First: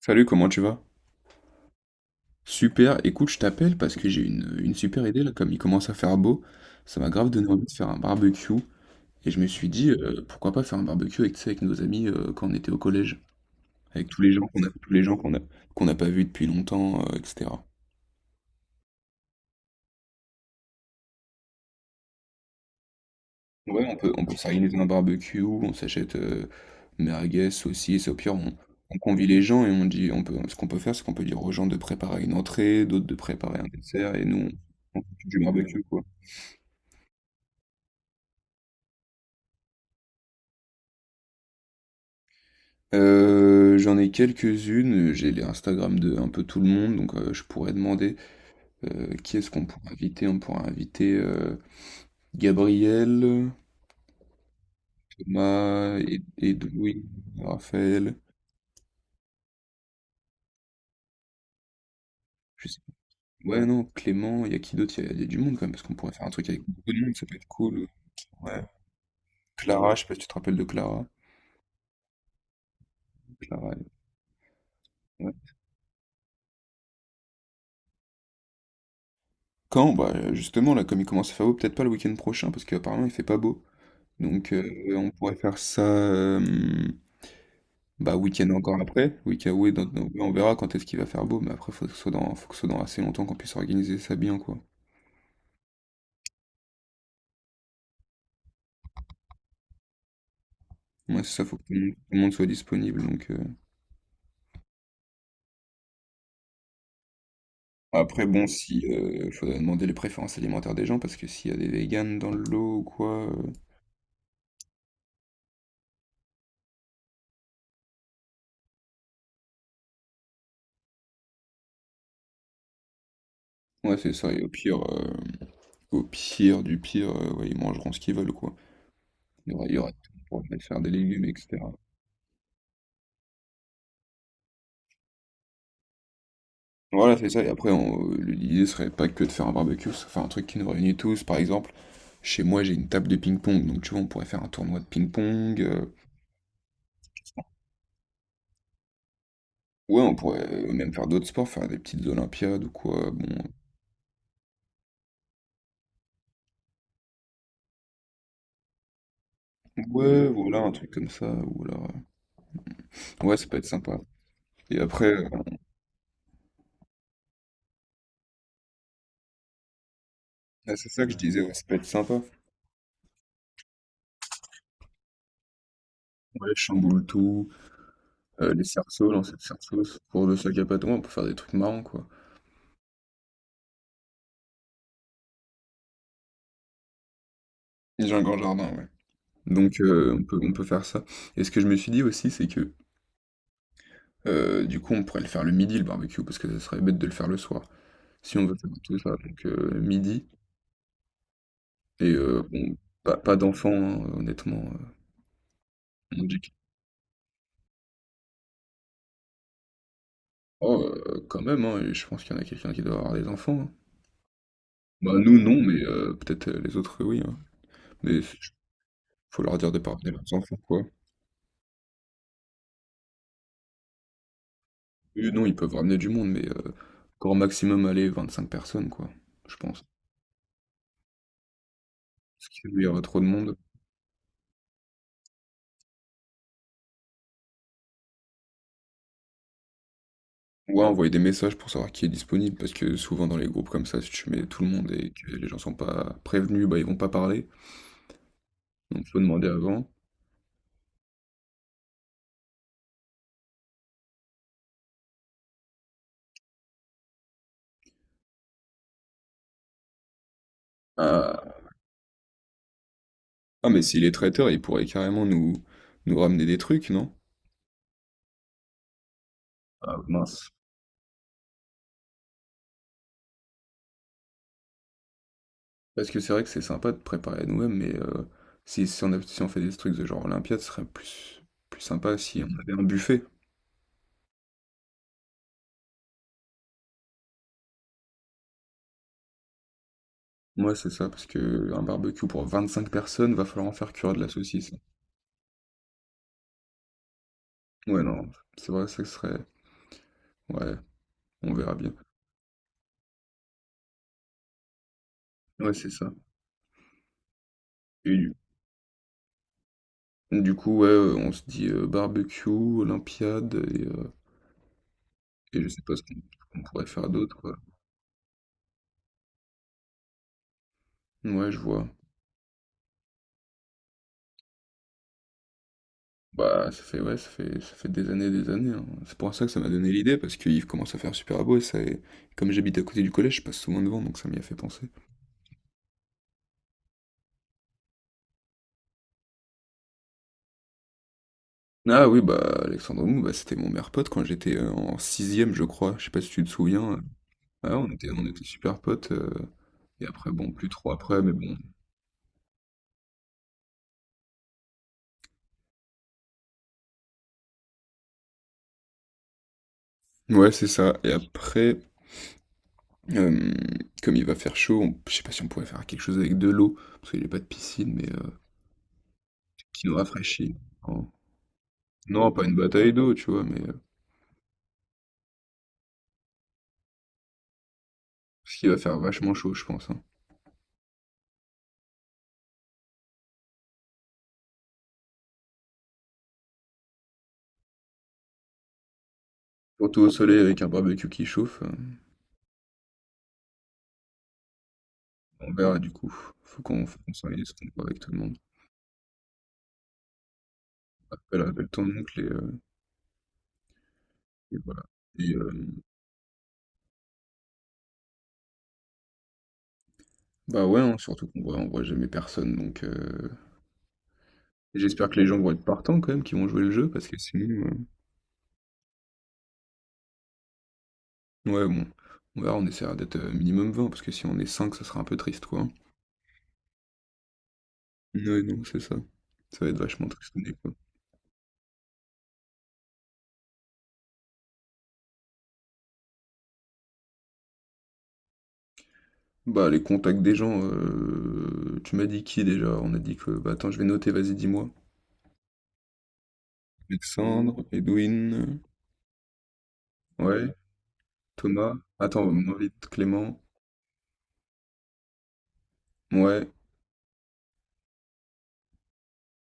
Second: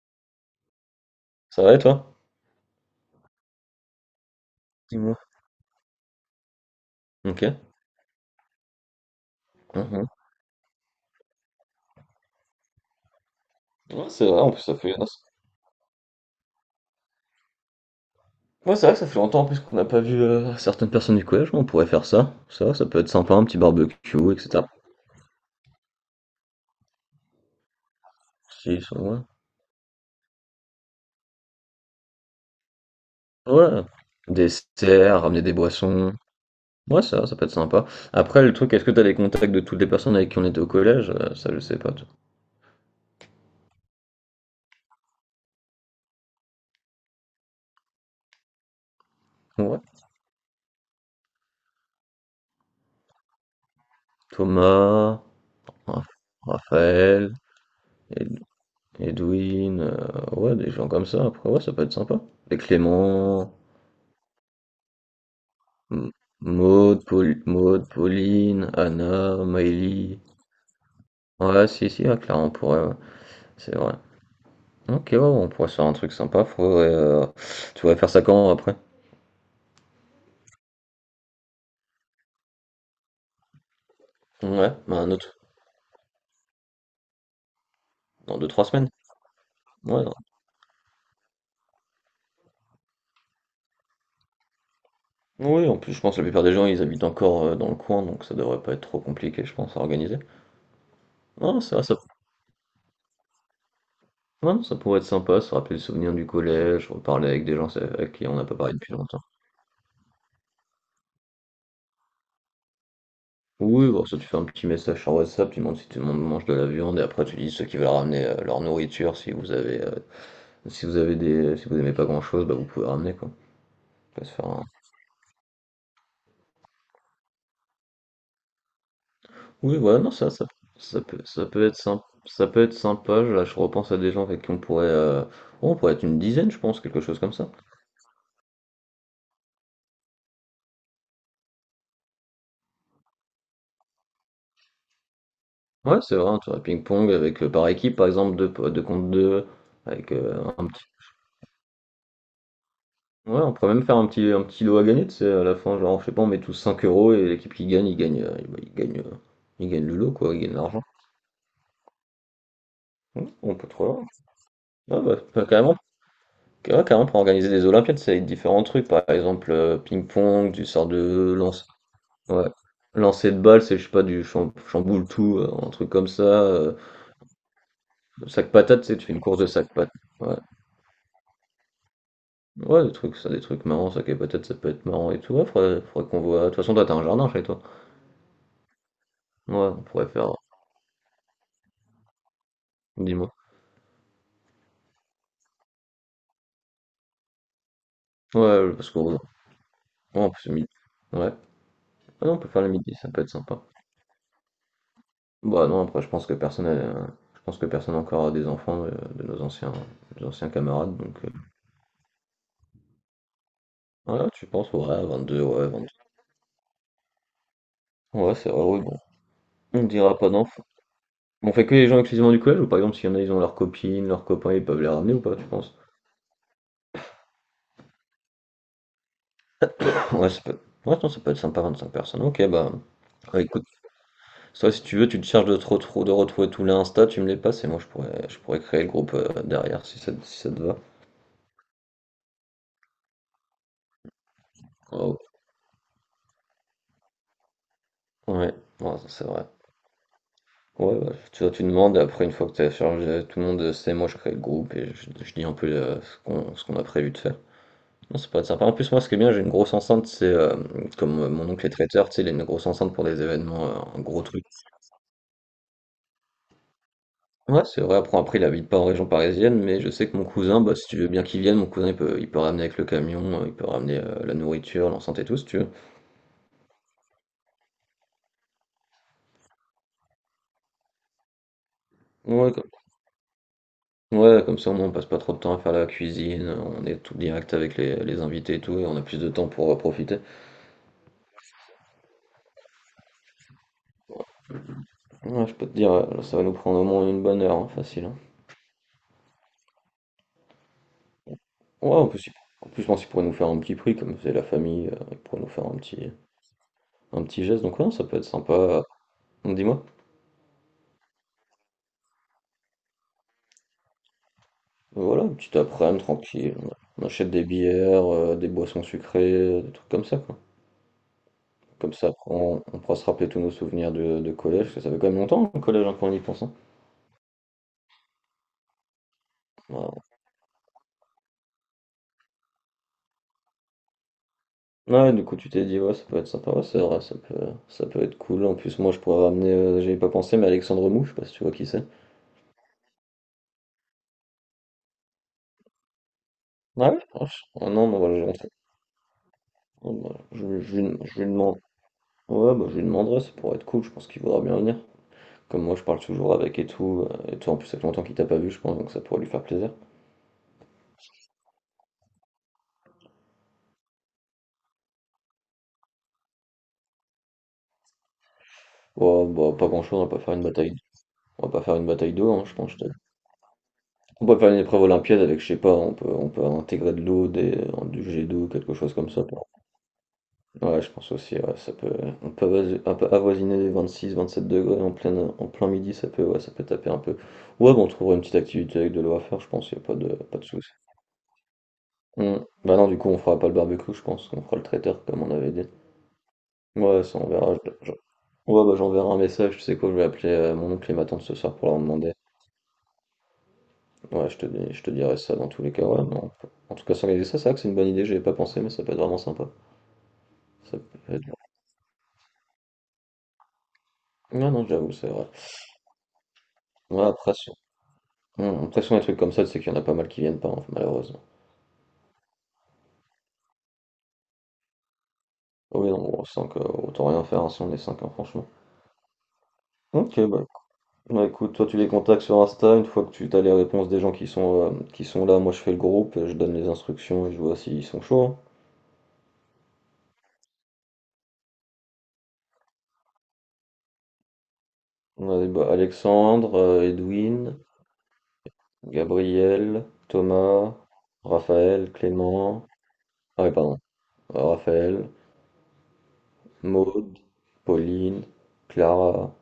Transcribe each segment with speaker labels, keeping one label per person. Speaker 1: Salut, comment tu vas?
Speaker 2: Ça va et toi?
Speaker 1: Super, écoute, je t'appelle parce que j'ai une super
Speaker 2: Dis-moi.
Speaker 1: idée là, comme il commence à faire beau, ça m'a grave donné
Speaker 2: OK.
Speaker 1: envie de faire un barbecue et je me suis dit
Speaker 2: Mhm.
Speaker 1: pourquoi pas faire un barbecue avec, tu sais, avec nos amis quand on était au collège, avec
Speaker 2: Ouais, c'est vrai, en plus ça fait
Speaker 1: tous les
Speaker 2: ah
Speaker 1: gens qu'on a, qu'on n'a pas vus depuis longtemps, etc.
Speaker 2: ouais, c'est vrai que ça fait longtemps en plus qu'on n'a pas vu, certaines personnes du collège, on pourrait faire ça. Ça peut être sympa, un petit
Speaker 1: Ouais, on peut, on
Speaker 2: barbecue
Speaker 1: peut
Speaker 2: et cetera.
Speaker 1: s'organiser un barbecue, on s'achète merguez, saucisses, au pire on,
Speaker 2: Si, ça
Speaker 1: on
Speaker 2: ouais.
Speaker 1: convie les gens et on dit, ce qu'on peut faire, c'est qu'on peut dire aux gens de préparer une entrée, d'autres de préparer un
Speaker 2: Ouais,
Speaker 1: dessert et nous on
Speaker 2: dessert,
Speaker 1: fait du
Speaker 2: ramener des
Speaker 1: barbecue quoi.
Speaker 2: boissons. Ouais, ça ça peut être sympa. Après le truc, est-ce que t'as les contacts de toutes les personnes avec qui on était au collège? Ça je sais pas, toi.
Speaker 1: J'en ai quelques-unes, j'ai les Instagram de un peu tout le monde, donc je pourrais demander qui est-ce qu'on
Speaker 2: Ouais.
Speaker 1: pourrait inviter? On pourrait inviter Gabriel,
Speaker 2: Thomas,
Speaker 1: Thomas,
Speaker 2: Raph
Speaker 1: Edoui,
Speaker 2: Raphaël,
Speaker 1: Raphaël,
Speaker 2: Ed Edwin, ouais des gens comme ça après, ouais ça peut être sympa. Et
Speaker 1: je sais pas.
Speaker 2: Clément.
Speaker 1: Ouais, non, Clément, il y a qui d'autre? Il y a du monde quand même, parce qu'on
Speaker 2: M-
Speaker 1: pourrait faire un truc avec beaucoup de
Speaker 2: Maud,
Speaker 1: monde, ça peut être cool. Ouais.
Speaker 2: Pauline, Anna,
Speaker 1: Clara, je sais pas
Speaker 2: Maëlie.
Speaker 1: si tu te rappelles de Clara.
Speaker 2: Ouais, si, si, à Clara, on pourrait, ouais.
Speaker 1: Clara,
Speaker 2: C'est vrai. Ok, ouais, on
Speaker 1: ouais.
Speaker 2: pourrait se faire un truc sympa. Faudrait. Tu voudrais faire ça quand après?
Speaker 1: Quand? Bah justement, là, comme il commence à faire beau, peut-être pas le week-end prochain, parce qu'apparemment il fait pas beau. Donc
Speaker 2: Ouais, bah,
Speaker 1: on
Speaker 2: un
Speaker 1: pourrait
Speaker 2: autre.
Speaker 1: faire ça. Bah,
Speaker 2: Dans deux
Speaker 1: week-end
Speaker 2: trois
Speaker 1: encore
Speaker 2: semaines.
Speaker 1: après. Week-end, oui,
Speaker 2: Ouais, non.
Speaker 1: oui, on verra quand est-ce qu'il va faire beau, mais après, faut que ce soit dans, faut que ce soit dans assez longtemps qu'on puisse organiser ça bien, quoi.
Speaker 2: Oui, en plus, je pense que la plupart des gens, ils habitent encore dans le coin, donc ça devrait pas être trop compliqué, je pense, à organiser.
Speaker 1: Moi, c'est ça, faut
Speaker 2: Non,
Speaker 1: que tout
Speaker 2: c'est
Speaker 1: le
Speaker 2: vrai,
Speaker 1: monde,
Speaker 2: ça,
Speaker 1: tout le monde soit disponible. Donc.
Speaker 2: ouais, non, ça pourrait être sympa, se rappeler les souvenirs du collège, reparler avec des gens avec
Speaker 1: Après,
Speaker 2: qui on n'a
Speaker 1: bon,
Speaker 2: pas parlé
Speaker 1: si,
Speaker 2: depuis longtemps.
Speaker 1: faudrait demander les préférences alimentaires des gens, parce que s'il y a des véganes dans le lot ou quoi,
Speaker 2: Oui, bon, ça, tu fais un petit message sur WhatsApp, tu demandes si tout le monde mange de la viande, et après, tu dis ceux qui veulent ramener leur nourriture. Si vous avez, si vous avez des, si vous aimez pas grand-chose, bah, vous pouvez ramener, quoi.
Speaker 1: ouais, c'est
Speaker 2: On peut se
Speaker 1: ça, et
Speaker 2: faire un-
Speaker 1: au pire du pire, ouais, ils mangeront ce qu'ils veulent, quoi. Il y aura, il
Speaker 2: Oui,
Speaker 1: y aura
Speaker 2: voilà, non,
Speaker 1: tout
Speaker 2: ça,
Speaker 1: pour
Speaker 2: ça,
Speaker 1: faire des légumes,
Speaker 2: ça peut
Speaker 1: etc.
Speaker 2: être sympa, ça peut être sympa, là, je repense à des gens avec qui on pourrait être une dizaine, je pense, quelque
Speaker 1: Voilà,
Speaker 2: chose
Speaker 1: c'est
Speaker 2: comme
Speaker 1: ça. Et
Speaker 2: ça.
Speaker 1: après, l'idée serait pas que de faire un barbecue, c'est faire un truc qui nous réunit tous, par exemple. Chez moi, j'ai une table de ping-pong, donc tu vois, on pourrait faire un tournoi de ping-pong.
Speaker 2: Ouais, c'est vrai, un tour à ping-pong avec, par équipe, par exemple, deux, deux contre deux,
Speaker 1: Ouais,
Speaker 2: avec
Speaker 1: on pourrait
Speaker 2: un petit
Speaker 1: même faire d'autres sports, faire des petites Olympiades ou quoi. Bon,
Speaker 2: Ouais, on pourrait même faire un petit, lot à gagner, tu sais, à la fin, genre, je sais pas, on met tous 5 € et l'équipe qui gagne, il bah, il gagne le lot,
Speaker 1: ouais,
Speaker 2: quoi, il gagne
Speaker 1: voilà, un
Speaker 2: l'argent.
Speaker 1: truc comme ça. Ou alors,
Speaker 2: Ouais,
Speaker 1: ouais, ça
Speaker 2: on
Speaker 1: peut être
Speaker 2: peut trop
Speaker 1: sympa.
Speaker 2: voir.
Speaker 1: Et
Speaker 2: Ah
Speaker 1: après,
Speaker 2: bah, bah, carrément, ouais, carrément, pour organiser des Olympiades, ça va être différents trucs, par exemple, ping-pong, du
Speaker 1: ah,
Speaker 2: sort
Speaker 1: c'est ça que je
Speaker 2: de
Speaker 1: disais, ouais, ça
Speaker 2: lance,
Speaker 1: peut être sympa.
Speaker 2: ouais, lancer de balle, c'est, je sais pas, du chamboule tout, un truc comme ça,
Speaker 1: Ouais, chamboule tout,
Speaker 2: sac
Speaker 1: les
Speaker 2: patate, tu sais, tu
Speaker 1: cerceaux,
Speaker 2: fais une
Speaker 1: lancer
Speaker 2: course
Speaker 1: de
Speaker 2: de sac
Speaker 1: cerceaux,
Speaker 2: patate.
Speaker 1: pour
Speaker 2: Ouais,
Speaker 1: le sac à patins, ouais, on peut faire des trucs marrants, quoi.
Speaker 2: ouais, des trucs, ça, des trucs marrants, sac à patate, ça peut être marrant et tout, ouais, faudrait qu'on voit. De toute façon, toi, t'as un jardin chez toi.
Speaker 1: J'ai un grand jardin, ouais.
Speaker 2: Ouais,
Speaker 1: Donc,
Speaker 2: on pourrait
Speaker 1: on
Speaker 2: faire,
Speaker 1: peut, on peut faire ça. Et ce que je me suis dit aussi, c'est que
Speaker 2: dis-moi.
Speaker 1: du coup, on pourrait le faire le midi, le barbecue, parce que ça serait bête de le faire le soir. Si on veut faire
Speaker 2: Ouais, parce
Speaker 1: tout ça,
Speaker 2: qu'on ouais,
Speaker 1: donc midi.
Speaker 2: en plus, midi. Ouais.
Speaker 1: Et
Speaker 2: Ah non, on peut faire le
Speaker 1: bon,
Speaker 2: midi, ça
Speaker 1: pas
Speaker 2: peut être
Speaker 1: pas
Speaker 2: sympa.
Speaker 1: d'enfants, hein, honnêtement,
Speaker 2: Bah non, après, je
Speaker 1: on
Speaker 2: pense que
Speaker 1: dit que
Speaker 2: je pense que personne encore a des enfants de, nos anciens
Speaker 1: oh,
Speaker 2: camarades, donc... euh,
Speaker 1: quand même, hein et je pense qu'il y en a quelqu'un qui doit avoir des enfants, hein.
Speaker 2: Ouais, tu penses, ouais,
Speaker 1: Bah,
Speaker 2: vingt
Speaker 1: nous
Speaker 2: deux
Speaker 1: non,
Speaker 2: ouais, vingt
Speaker 1: mais
Speaker 2: deux
Speaker 1: peut-être, les autres, oui, hein. Mais
Speaker 2: Ouais,
Speaker 1: f
Speaker 2: c'est vrai, ouais, bon.
Speaker 1: faut leur dire de
Speaker 2: On
Speaker 1: pas ramener
Speaker 2: dira pas
Speaker 1: leurs enfants,
Speaker 2: d'enfants.
Speaker 1: quoi.
Speaker 2: On fait que les gens exclusivement du collège, ou par exemple, s'il y en a, ils ont leurs copines, leurs copains, ils peuvent les ramener ou
Speaker 1: Oui,
Speaker 2: pas, tu
Speaker 1: non, ils peuvent
Speaker 2: penses?
Speaker 1: ramener du monde, mais grand maximum, allez, cinq personnes, quoi, je pense.
Speaker 2: Ouais, ça peut être, ouais, non, ça peut être sympa, 25 personnes. Ok,
Speaker 1: Parce qu'il
Speaker 2: bah,
Speaker 1: y aura trop de
Speaker 2: ouais,
Speaker 1: monde.
Speaker 2: écoute, toi, si tu veux, tu te charges de, de retrouver tous les Insta, tu me les passes, et moi, je pourrais créer le groupe derrière, si ça, si ça te va.
Speaker 1: Ouais, envoyer des messages pour savoir qui est disponible parce que souvent dans les groupes comme ça, si tu mets tout le monde et
Speaker 2: Oh.
Speaker 1: que les gens sont pas prévenus, bah, ils vont pas parler,
Speaker 2: Ouais, non,
Speaker 1: donc
Speaker 2: ça,
Speaker 1: faut
Speaker 2: c'est vrai.
Speaker 1: demander avant.
Speaker 2: Ouais, bah, tu vois, tu demandes, et après, une fois que tu as chargé, tout le monde sait, moi je crée le groupe et je dis un peu ce qu'on a prévu de faire. Non, c'est pas sympa. En plus, moi, ce qui est bien, j'ai une grosse enceinte, c'est comme mon
Speaker 1: Ah
Speaker 2: oncle est traiteur, tu sais, il a une grosse enceinte pour des événements,
Speaker 1: Ah, mais
Speaker 2: un
Speaker 1: s'il est
Speaker 2: gros truc.
Speaker 1: traiteur, il pourrait carrément nous ramener des trucs, non?
Speaker 2: Ouais, c'est vrai, après, il habite pas en région parisienne, mais je
Speaker 1: Ah,
Speaker 2: sais que mon
Speaker 1: mince.
Speaker 2: cousin, bah, si tu veux bien qu'il vienne, mon cousin, il peut ramener avec le camion, il peut ramener la nourriture, l'enceinte et tout, si tu veux.
Speaker 1: Parce que c'est vrai que c'est sympa de préparer à nous-mêmes, mais si on fait des trucs de genre Olympiade, ce serait plus sympa si
Speaker 2: Ouais,
Speaker 1: on avait un buffet.
Speaker 2: ouais, comme ça au moins on passe pas trop de temps à faire la cuisine, on est tout direct avec les invités et tout, et on a plus de temps pour profiter.
Speaker 1: Moi, c'est ça, parce que un barbecue pour 25 personnes, va falloir en faire cuire de la saucisse.
Speaker 2: Ouais, je peux te dire, ça va nous prendre au moins une bonne heure, hein,
Speaker 1: Ouais,
Speaker 2: facile, hein.
Speaker 1: non, c'est vrai, ça serait. Ouais, on verra
Speaker 2: Ouais,
Speaker 1: bien.
Speaker 2: en plus, en plus, je pense qu'ils pourraient nous faire un petit prix, comme c'est la famille, ils pourraient nous faire
Speaker 1: Ouais,
Speaker 2: un
Speaker 1: c'est
Speaker 2: petit,
Speaker 1: ça.
Speaker 2: un petit geste, donc ouais, ça
Speaker 1: Et
Speaker 2: peut être
Speaker 1: du,
Speaker 2: sympa. Dis-moi.
Speaker 1: du coup, ouais, on se dit barbecue, Olympiade, et, euh,
Speaker 2: Voilà, un petit
Speaker 1: et je sais pas ce
Speaker 2: après-midi
Speaker 1: qu'on ce
Speaker 2: tranquille,
Speaker 1: qu'on pourrait
Speaker 2: on
Speaker 1: faire
Speaker 2: achète
Speaker 1: d'autre,
Speaker 2: des
Speaker 1: quoi.
Speaker 2: bières, des boissons sucrées, des trucs comme ça, quoi.
Speaker 1: Ouais, je vois.
Speaker 2: Comme ça, après, on pourra se rappeler tous nos souvenirs de, collège, parce que ça fait quand même longtemps, le collège, hein, quand on y pense, hein.
Speaker 1: Bah, ça fait, ouais, ça fait des années, et des années. Hein. C'est pour ça que ça m'a donné
Speaker 2: Ouais,
Speaker 1: l'idée, parce qu'il commence à faire super beau et ça, et comme j'habite à côté du collège, je passe souvent devant, donc ça m'y a fait penser.
Speaker 2: ouais, du coup, tu t'es dit, ouais, ça peut être sympa, ouais, c'est vrai, ça peut être cool. En plus, moi, je pourrais ramener, j'y pas pensé, mais Alexandre Mou, je sais pas si tu vois qui c'est.
Speaker 1: Ah oui, bah, Alexandre Mou, bah, c'était mon meilleur pote quand j'étais en sixième, je crois. Je sais pas si tu te
Speaker 2: Ouais,
Speaker 1: souviens.
Speaker 2: ah, ah
Speaker 1: Ah,
Speaker 2: non,
Speaker 1: on
Speaker 2: mais
Speaker 1: était, on
Speaker 2: voilà,
Speaker 1: était super potes. euh,
Speaker 2: oh,
Speaker 1: et
Speaker 2: bah,
Speaker 1: après, bon, plus trop
Speaker 2: lui je
Speaker 1: après,
Speaker 2: lui
Speaker 1: mais bon.
Speaker 2: demande. Ouais, bah, je lui demanderai, ça pourrait être cool, je pense qu'il voudra bien venir. Comme moi, je parle toujours avec et tout, et toi, en plus, ça fait longtemps qu'il t'a pas vu, je pense, donc ça pourrait lui faire plaisir.
Speaker 1: Ouais, c'est ça. Et après, euh, comme il va faire chaud, je sais pas si on pourrait faire quelque chose avec de l'eau, parce qu'il n'y a pas de piscine, mais
Speaker 2: Ouais, bah, pas
Speaker 1: qui nous
Speaker 2: grand-chose, on va pas faire une
Speaker 1: rafraîchit.
Speaker 2: bataille,
Speaker 1: Oh.
Speaker 2: on va pas faire une bataille
Speaker 1: Non,
Speaker 2: d'eau,
Speaker 1: pas
Speaker 2: hein, je
Speaker 1: une
Speaker 2: pense, je t'avoue.
Speaker 1: bataille d'eau, tu vois, mais.
Speaker 2: On peut faire une épreuve olympiade avec, je sais pas, on peut intégrer de l'eau, des, du jet d'eau,
Speaker 1: Parce qu'il
Speaker 2: quelque
Speaker 1: va
Speaker 2: chose
Speaker 1: faire
Speaker 2: comme ça.
Speaker 1: vachement chaud, je pense. Hein.
Speaker 2: Ouais, je pense aussi, ouais, ça peut, on peut un peu avoisiner les 26-27 degrés en plein midi, ça peut, ouais, ça peut taper un peu. Ouais, bon, on trouvera une petite activité avec de l'eau à faire, je pense, il n'y a pas
Speaker 1: Surtout au
Speaker 2: de,
Speaker 1: soleil
Speaker 2: pas de
Speaker 1: avec un
Speaker 2: souci.
Speaker 1: barbecue qui chauffe. euh,
Speaker 2: Hmm. Bah non, du coup, on fera pas le barbecue, je pense, on fera le traiteur comme on
Speaker 1: on
Speaker 2: avait dit.
Speaker 1: verra du coup. Faut qu'on faut
Speaker 2: Ouais,
Speaker 1: qu'on
Speaker 2: ça on
Speaker 1: s'organise,
Speaker 2: verra.
Speaker 1: qu'on voit avec tout le monde.
Speaker 2: Ouais, bah j'enverrai un message, tu sais quoi, je vais appeler mon oncle et ma tante ce
Speaker 1: Appelle,
Speaker 2: soir
Speaker 1: appelle
Speaker 2: pour leur
Speaker 1: ton
Speaker 2: demander.
Speaker 1: oncle et, euh,
Speaker 2: Ouais,
Speaker 1: et
Speaker 2: je
Speaker 1: voilà.
Speaker 2: te dirai
Speaker 1: Et
Speaker 2: ça dans tous les cas, ouais, mais on peut- En tout cas, s'organiser ça, c'est vrai que c'est une bonne idée, j'y avais pas pensé, mais ça peut être vraiment sympa.
Speaker 1: bah
Speaker 2: Ça
Speaker 1: ouais, hein,
Speaker 2: peut
Speaker 1: surtout
Speaker 2: être-
Speaker 1: qu'on voit jamais personne. Donc
Speaker 2: Ouais, non,
Speaker 1: et
Speaker 2: j'avoue, c'est
Speaker 1: j'espère que les
Speaker 2: vrai.
Speaker 1: gens vont être partants quand même, qui vont jouer le jeu,
Speaker 2: Ouais,
Speaker 1: parce que
Speaker 2: après,
Speaker 1: sinon.
Speaker 2: Mmh, de toute façon, les trucs comme ça, c'est qu'il y en a pas mal qui viennent pas, hein, malheureusement.
Speaker 1: Ouais, bon. On verra, on essaiera d'être minimum 20, parce que si on est 5, ça sera un peu triste, quoi. Hein.
Speaker 2: Oui, non, on sent que autant rien faire hein, si on est 5,
Speaker 1: Ouais,
Speaker 2: franchement.
Speaker 1: non, c'est ça. Ça va être vachement
Speaker 2: Ok, bah,
Speaker 1: tristouné, quoi.
Speaker 2: bah, écoute, toi tu les contacts sur Insta, une fois que tu as les réponses des gens qui sont là, moi je fais le groupe, je donne les instructions et je vois s'ils sont chauds, hein.
Speaker 1: Bah, les contacts des gens, tu m'as dit qui déjà? On a dit que. Bah, attends, je vais noter, vas-y, dis-moi.
Speaker 2: On a bah, Alexandre, Edwin,
Speaker 1: Alexandre, Edwin,
Speaker 2: Gabriel,
Speaker 1: ouais,
Speaker 2: Thomas,
Speaker 1: Thomas.
Speaker 2: Raphaël,
Speaker 1: Attends, on
Speaker 2: Clément,
Speaker 1: invite Clément.
Speaker 2: ah oui, pardon, Raphaël,
Speaker 1: Ouais,
Speaker 2: Maude, Pauline, Clara,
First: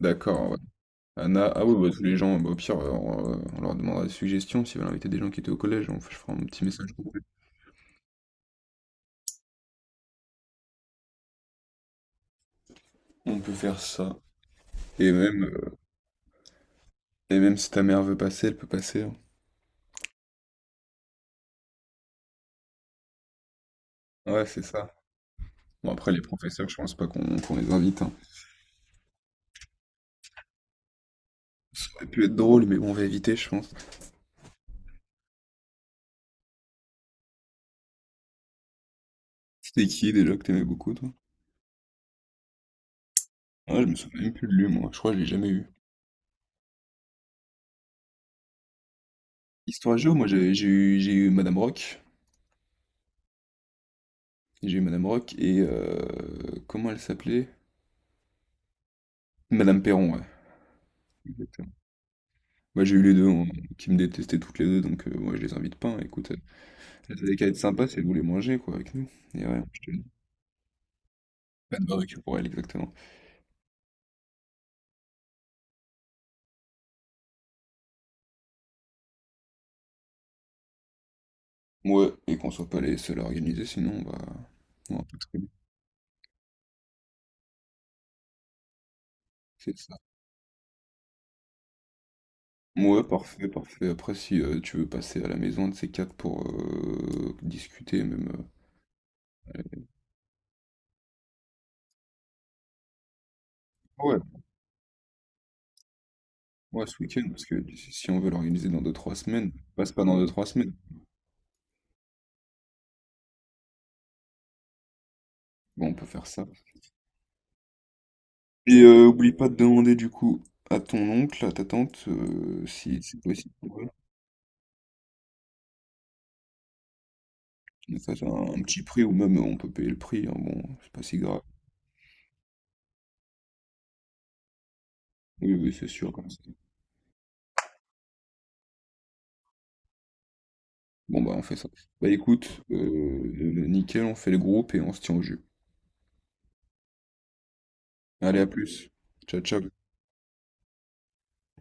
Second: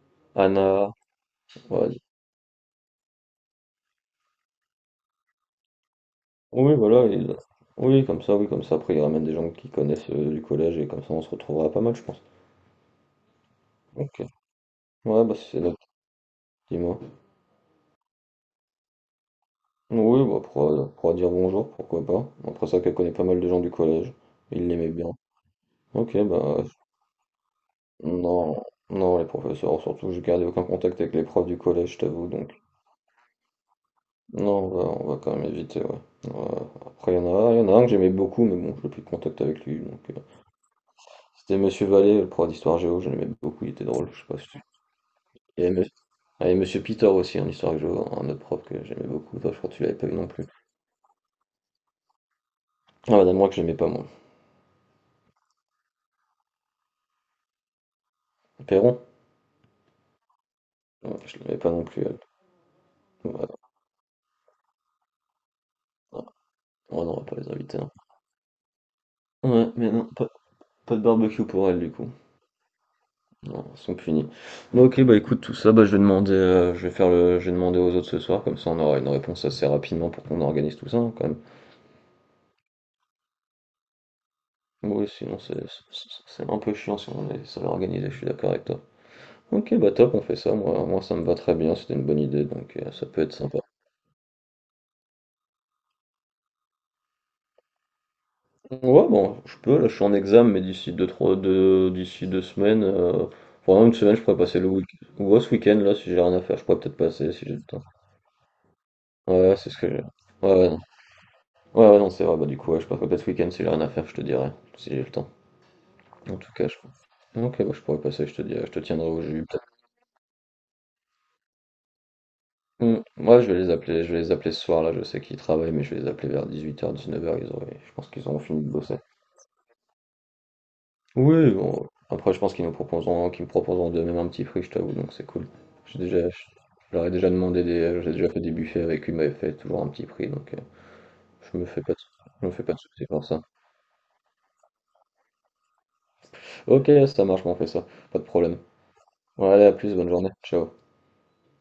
Speaker 1: d'accord, ouais.
Speaker 2: Anna,
Speaker 1: Anna, ah oui, bah,
Speaker 2: ouais,
Speaker 1: tous les gens, bah, au pire, on leur demandera des suggestions s'ils veulent inviter des gens qui étaient au collège, je ferai un petit
Speaker 2: Oui,
Speaker 1: message
Speaker 2: voilà,
Speaker 1: groupe.
Speaker 2: oui, comme ça, oui, comme ça. Après, il ramène des gens qui connaissent du collège et comme ça, on se retrouvera pas mal, je pense.
Speaker 1: On peut faire ça.
Speaker 2: Ok.
Speaker 1: Et
Speaker 2: Ouais, bah
Speaker 1: même,
Speaker 2: c'est
Speaker 1: euh,
Speaker 2: notre dis-moi.
Speaker 1: et même si ta mère veut passer, elle peut passer. Hein.
Speaker 2: Oui, bah pourra dire bonjour, pourquoi pas. Après ça, qu'elle connaît pas mal de gens du collège.
Speaker 1: Ouais, c'est
Speaker 2: Il l'aimait
Speaker 1: ça.
Speaker 2: bien.
Speaker 1: Bon, après,
Speaker 2: Ok,
Speaker 1: les
Speaker 2: bah
Speaker 1: professeurs, je pense pas qu'on les invite. Hein.
Speaker 2: non, non, les professeurs, surtout, j'ai gardé aucun contact avec les profs du
Speaker 1: Ça
Speaker 2: collège, je
Speaker 1: aurait pu
Speaker 2: t'avoue,
Speaker 1: être
Speaker 2: donc.
Speaker 1: drôle, mais bon, on va éviter, je pense.
Speaker 2: Non, on va quand même éviter, ouais. Ouais, après, il y en a un que j'aimais beaucoup, mais bon, je n'ai plus de contact avec lui,
Speaker 1: C'était
Speaker 2: donc.
Speaker 1: qui
Speaker 2: euh,
Speaker 1: déjà que t'aimais beaucoup, toi?
Speaker 2: C'était Monsieur Vallée, le prof d'histoire géo, je l'aimais beaucoup, il
Speaker 1: Ouais,
Speaker 2: était
Speaker 1: je me
Speaker 2: drôle,
Speaker 1: souviens
Speaker 2: je sais
Speaker 1: même
Speaker 2: pas
Speaker 1: plus
Speaker 2: si
Speaker 1: de lui, moi. Je crois que je l'ai jamais
Speaker 2: Il
Speaker 1: eu.
Speaker 2: y avait, M- il y avait Monsieur Pitor aussi en histoire que je, un autre prof que j'aimais beaucoup. Toi, je crois que tu l'avais
Speaker 1: Histoire
Speaker 2: pas eu
Speaker 1: géo,
Speaker 2: non
Speaker 1: moi,
Speaker 2: plus.
Speaker 1: j'ai eu Madame Rock.
Speaker 2: Ah, Madame Roy, que je l'aimais pas moi.
Speaker 1: J'ai eu Madame Rock et comment elle s'appelait?
Speaker 2: Perron?
Speaker 1: Madame Perron, ouais.
Speaker 2: Ouais, je l'aimais pas
Speaker 1: Exactement.
Speaker 2: non plus, elle.
Speaker 1: Moi j'ai eu les deux
Speaker 2: Ouais,
Speaker 1: hein,
Speaker 2: ouais,
Speaker 1: qui me détestaient toutes les deux, donc moi je les invite pas. Hein,
Speaker 2: non,
Speaker 1: écoute,
Speaker 2: on
Speaker 1: elles
Speaker 2: n'aura
Speaker 1: avaient
Speaker 2: pas
Speaker 1: qu'à
Speaker 2: les
Speaker 1: être
Speaker 2: invités,
Speaker 1: sympas
Speaker 2: hein.
Speaker 1: si elles voulaient manger quoi avec nous. Et ouais,
Speaker 2: Ouais,
Speaker 1: je te
Speaker 2: mais
Speaker 1: le dis.
Speaker 2: non, pas de barbecue pour
Speaker 1: Pas
Speaker 2: elle
Speaker 1: de
Speaker 2: du coup.
Speaker 1: barbecue pour elles, exactement.
Speaker 2: Non, ils sont punis. Bon, ok, bah écoute, tout ça, bah je vais demander, je vais faire le, je vais demander aux autres ce soir, comme ça on aura une réponse assez rapidement pour qu'on organise tout ça, hein, quand même.
Speaker 1: Ouais, et qu'on soit pas les seuls à organiser, sinon on va
Speaker 2: Oui,
Speaker 1: pas
Speaker 2: sinon
Speaker 1: traîner.
Speaker 2: c'est c'est un peu chiant si on est seul à organiser, je suis d'accord avec toi. Ok,
Speaker 1: C'est
Speaker 2: bah
Speaker 1: ça.
Speaker 2: top, on fait ça, moi ça me va très bien, c'était une bonne idée, donc
Speaker 1: Ouais,
Speaker 2: ça peut être
Speaker 1: parfait,
Speaker 2: sympa.
Speaker 1: parfait. Après, si tu veux passer à la maison de ces quatre pour discuter, même. euh,
Speaker 2: Ouais, bon, je peux,
Speaker 1: allez.
Speaker 2: là, je suis en examen, mais d'ici deux semaines, vraiment une semaine,
Speaker 1: Ouais,
Speaker 2: je pourrais passer le week-end. Ouais, ce week-end, là, si j'ai rien à faire, je pourrais
Speaker 1: ouais, ce
Speaker 2: peut-être
Speaker 1: week-end,
Speaker 2: passer si
Speaker 1: parce
Speaker 2: j'ai le
Speaker 1: que
Speaker 2: temps.
Speaker 1: si on veut l'organiser dans deux trois semaines,
Speaker 2: Ouais, c'est ce que
Speaker 1: passe
Speaker 2: j'ai.
Speaker 1: pas dans deux trois
Speaker 2: Ouais, ouais,
Speaker 1: semaines.
Speaker 2: non. Ouais, ouais, non, c'est vrai, bah du coup, ouais, je passerai peut-être ce week-end si j'ai rien à faire, je te dirai, si j'ai le temps.
Speaker 1: Bon, on peut faire
Speaker 2: En
Speaker 1: ça.
Speaker 2: tout cas, je Ok, bah, je pourrais passer, je te dirai, je
Speaker 1: Et
Speaker 2: te tiendrai au
Speaker 1: oublie
Speaker 2: jus,
Speaker 1: pas de
Speaker 2: peut-être.
Speaker 1: demander du coup à ton oncle, à ta tante, si
Speaker 2: Hmm,
Speaker 1: c'est
Speaker 2: Ouais, je
Speaker 1: possible
Speaker 2: vais les
Speaker 1: pour eux.
Speaker 2: appeler, je vais les appeler ce soir, là, je sais qu'ils travaillent, mais je vais les appeler vers 18h 19h ils auraient, je
Speaker 1: Qu'ils nous
Speaker 2: pense
Speaker 1: fassent
Speaker 2: qu'ils auront
Speaker 1: un,
Speaker 2: fini
Speaker 1: un
Speaker 2: de
Speaker 1: petit
Speaker 2: bosser.
Speaker 1: prix ou même on peut payer le prix, hein, bon, c'est pas si grave.
Speaker 2: Oui, bon, après je pense qu'ils nous proposeront, qu'ils me proposeront de même un petit prix, je t'avoue, donc c'est cool.
Speaker 1: Oui, oui, c'est
Speaker 2: J'ai
Speaker 1: sûr,
Speaker 2: déjà,
Speaker 1: comme
Speaker 2: je
Speaker 1: ça.
Speaker 2: leur ai déjà demandé des, j'ai déjà fait des buffets avec eux, ils m'avaient fait toujours un petit prix, donc
Speaker 1: Bon bah on fait
Speaker 2: je me
Speaker 1: ça.
Speaker 2: fais pas de,
Speaker 1: Bah
Speaker 2: je me
Speaker 1: écoute,
Speaker 2: fais pas de soucis pour ça.
Speaker 1: nickel, on fait le groupe et on se tient au jus.
Speaker 2: Ok, ça marche, bon, on fait ça, pas de
Speaker 1: Allez, à
Speaker 2: problème.
Speaker 1: plus. Ciao,
Speaker 2: Ouais,
Speaker 1: ciao.
Speaker 2: allez, à plus, bonne journée, ciao.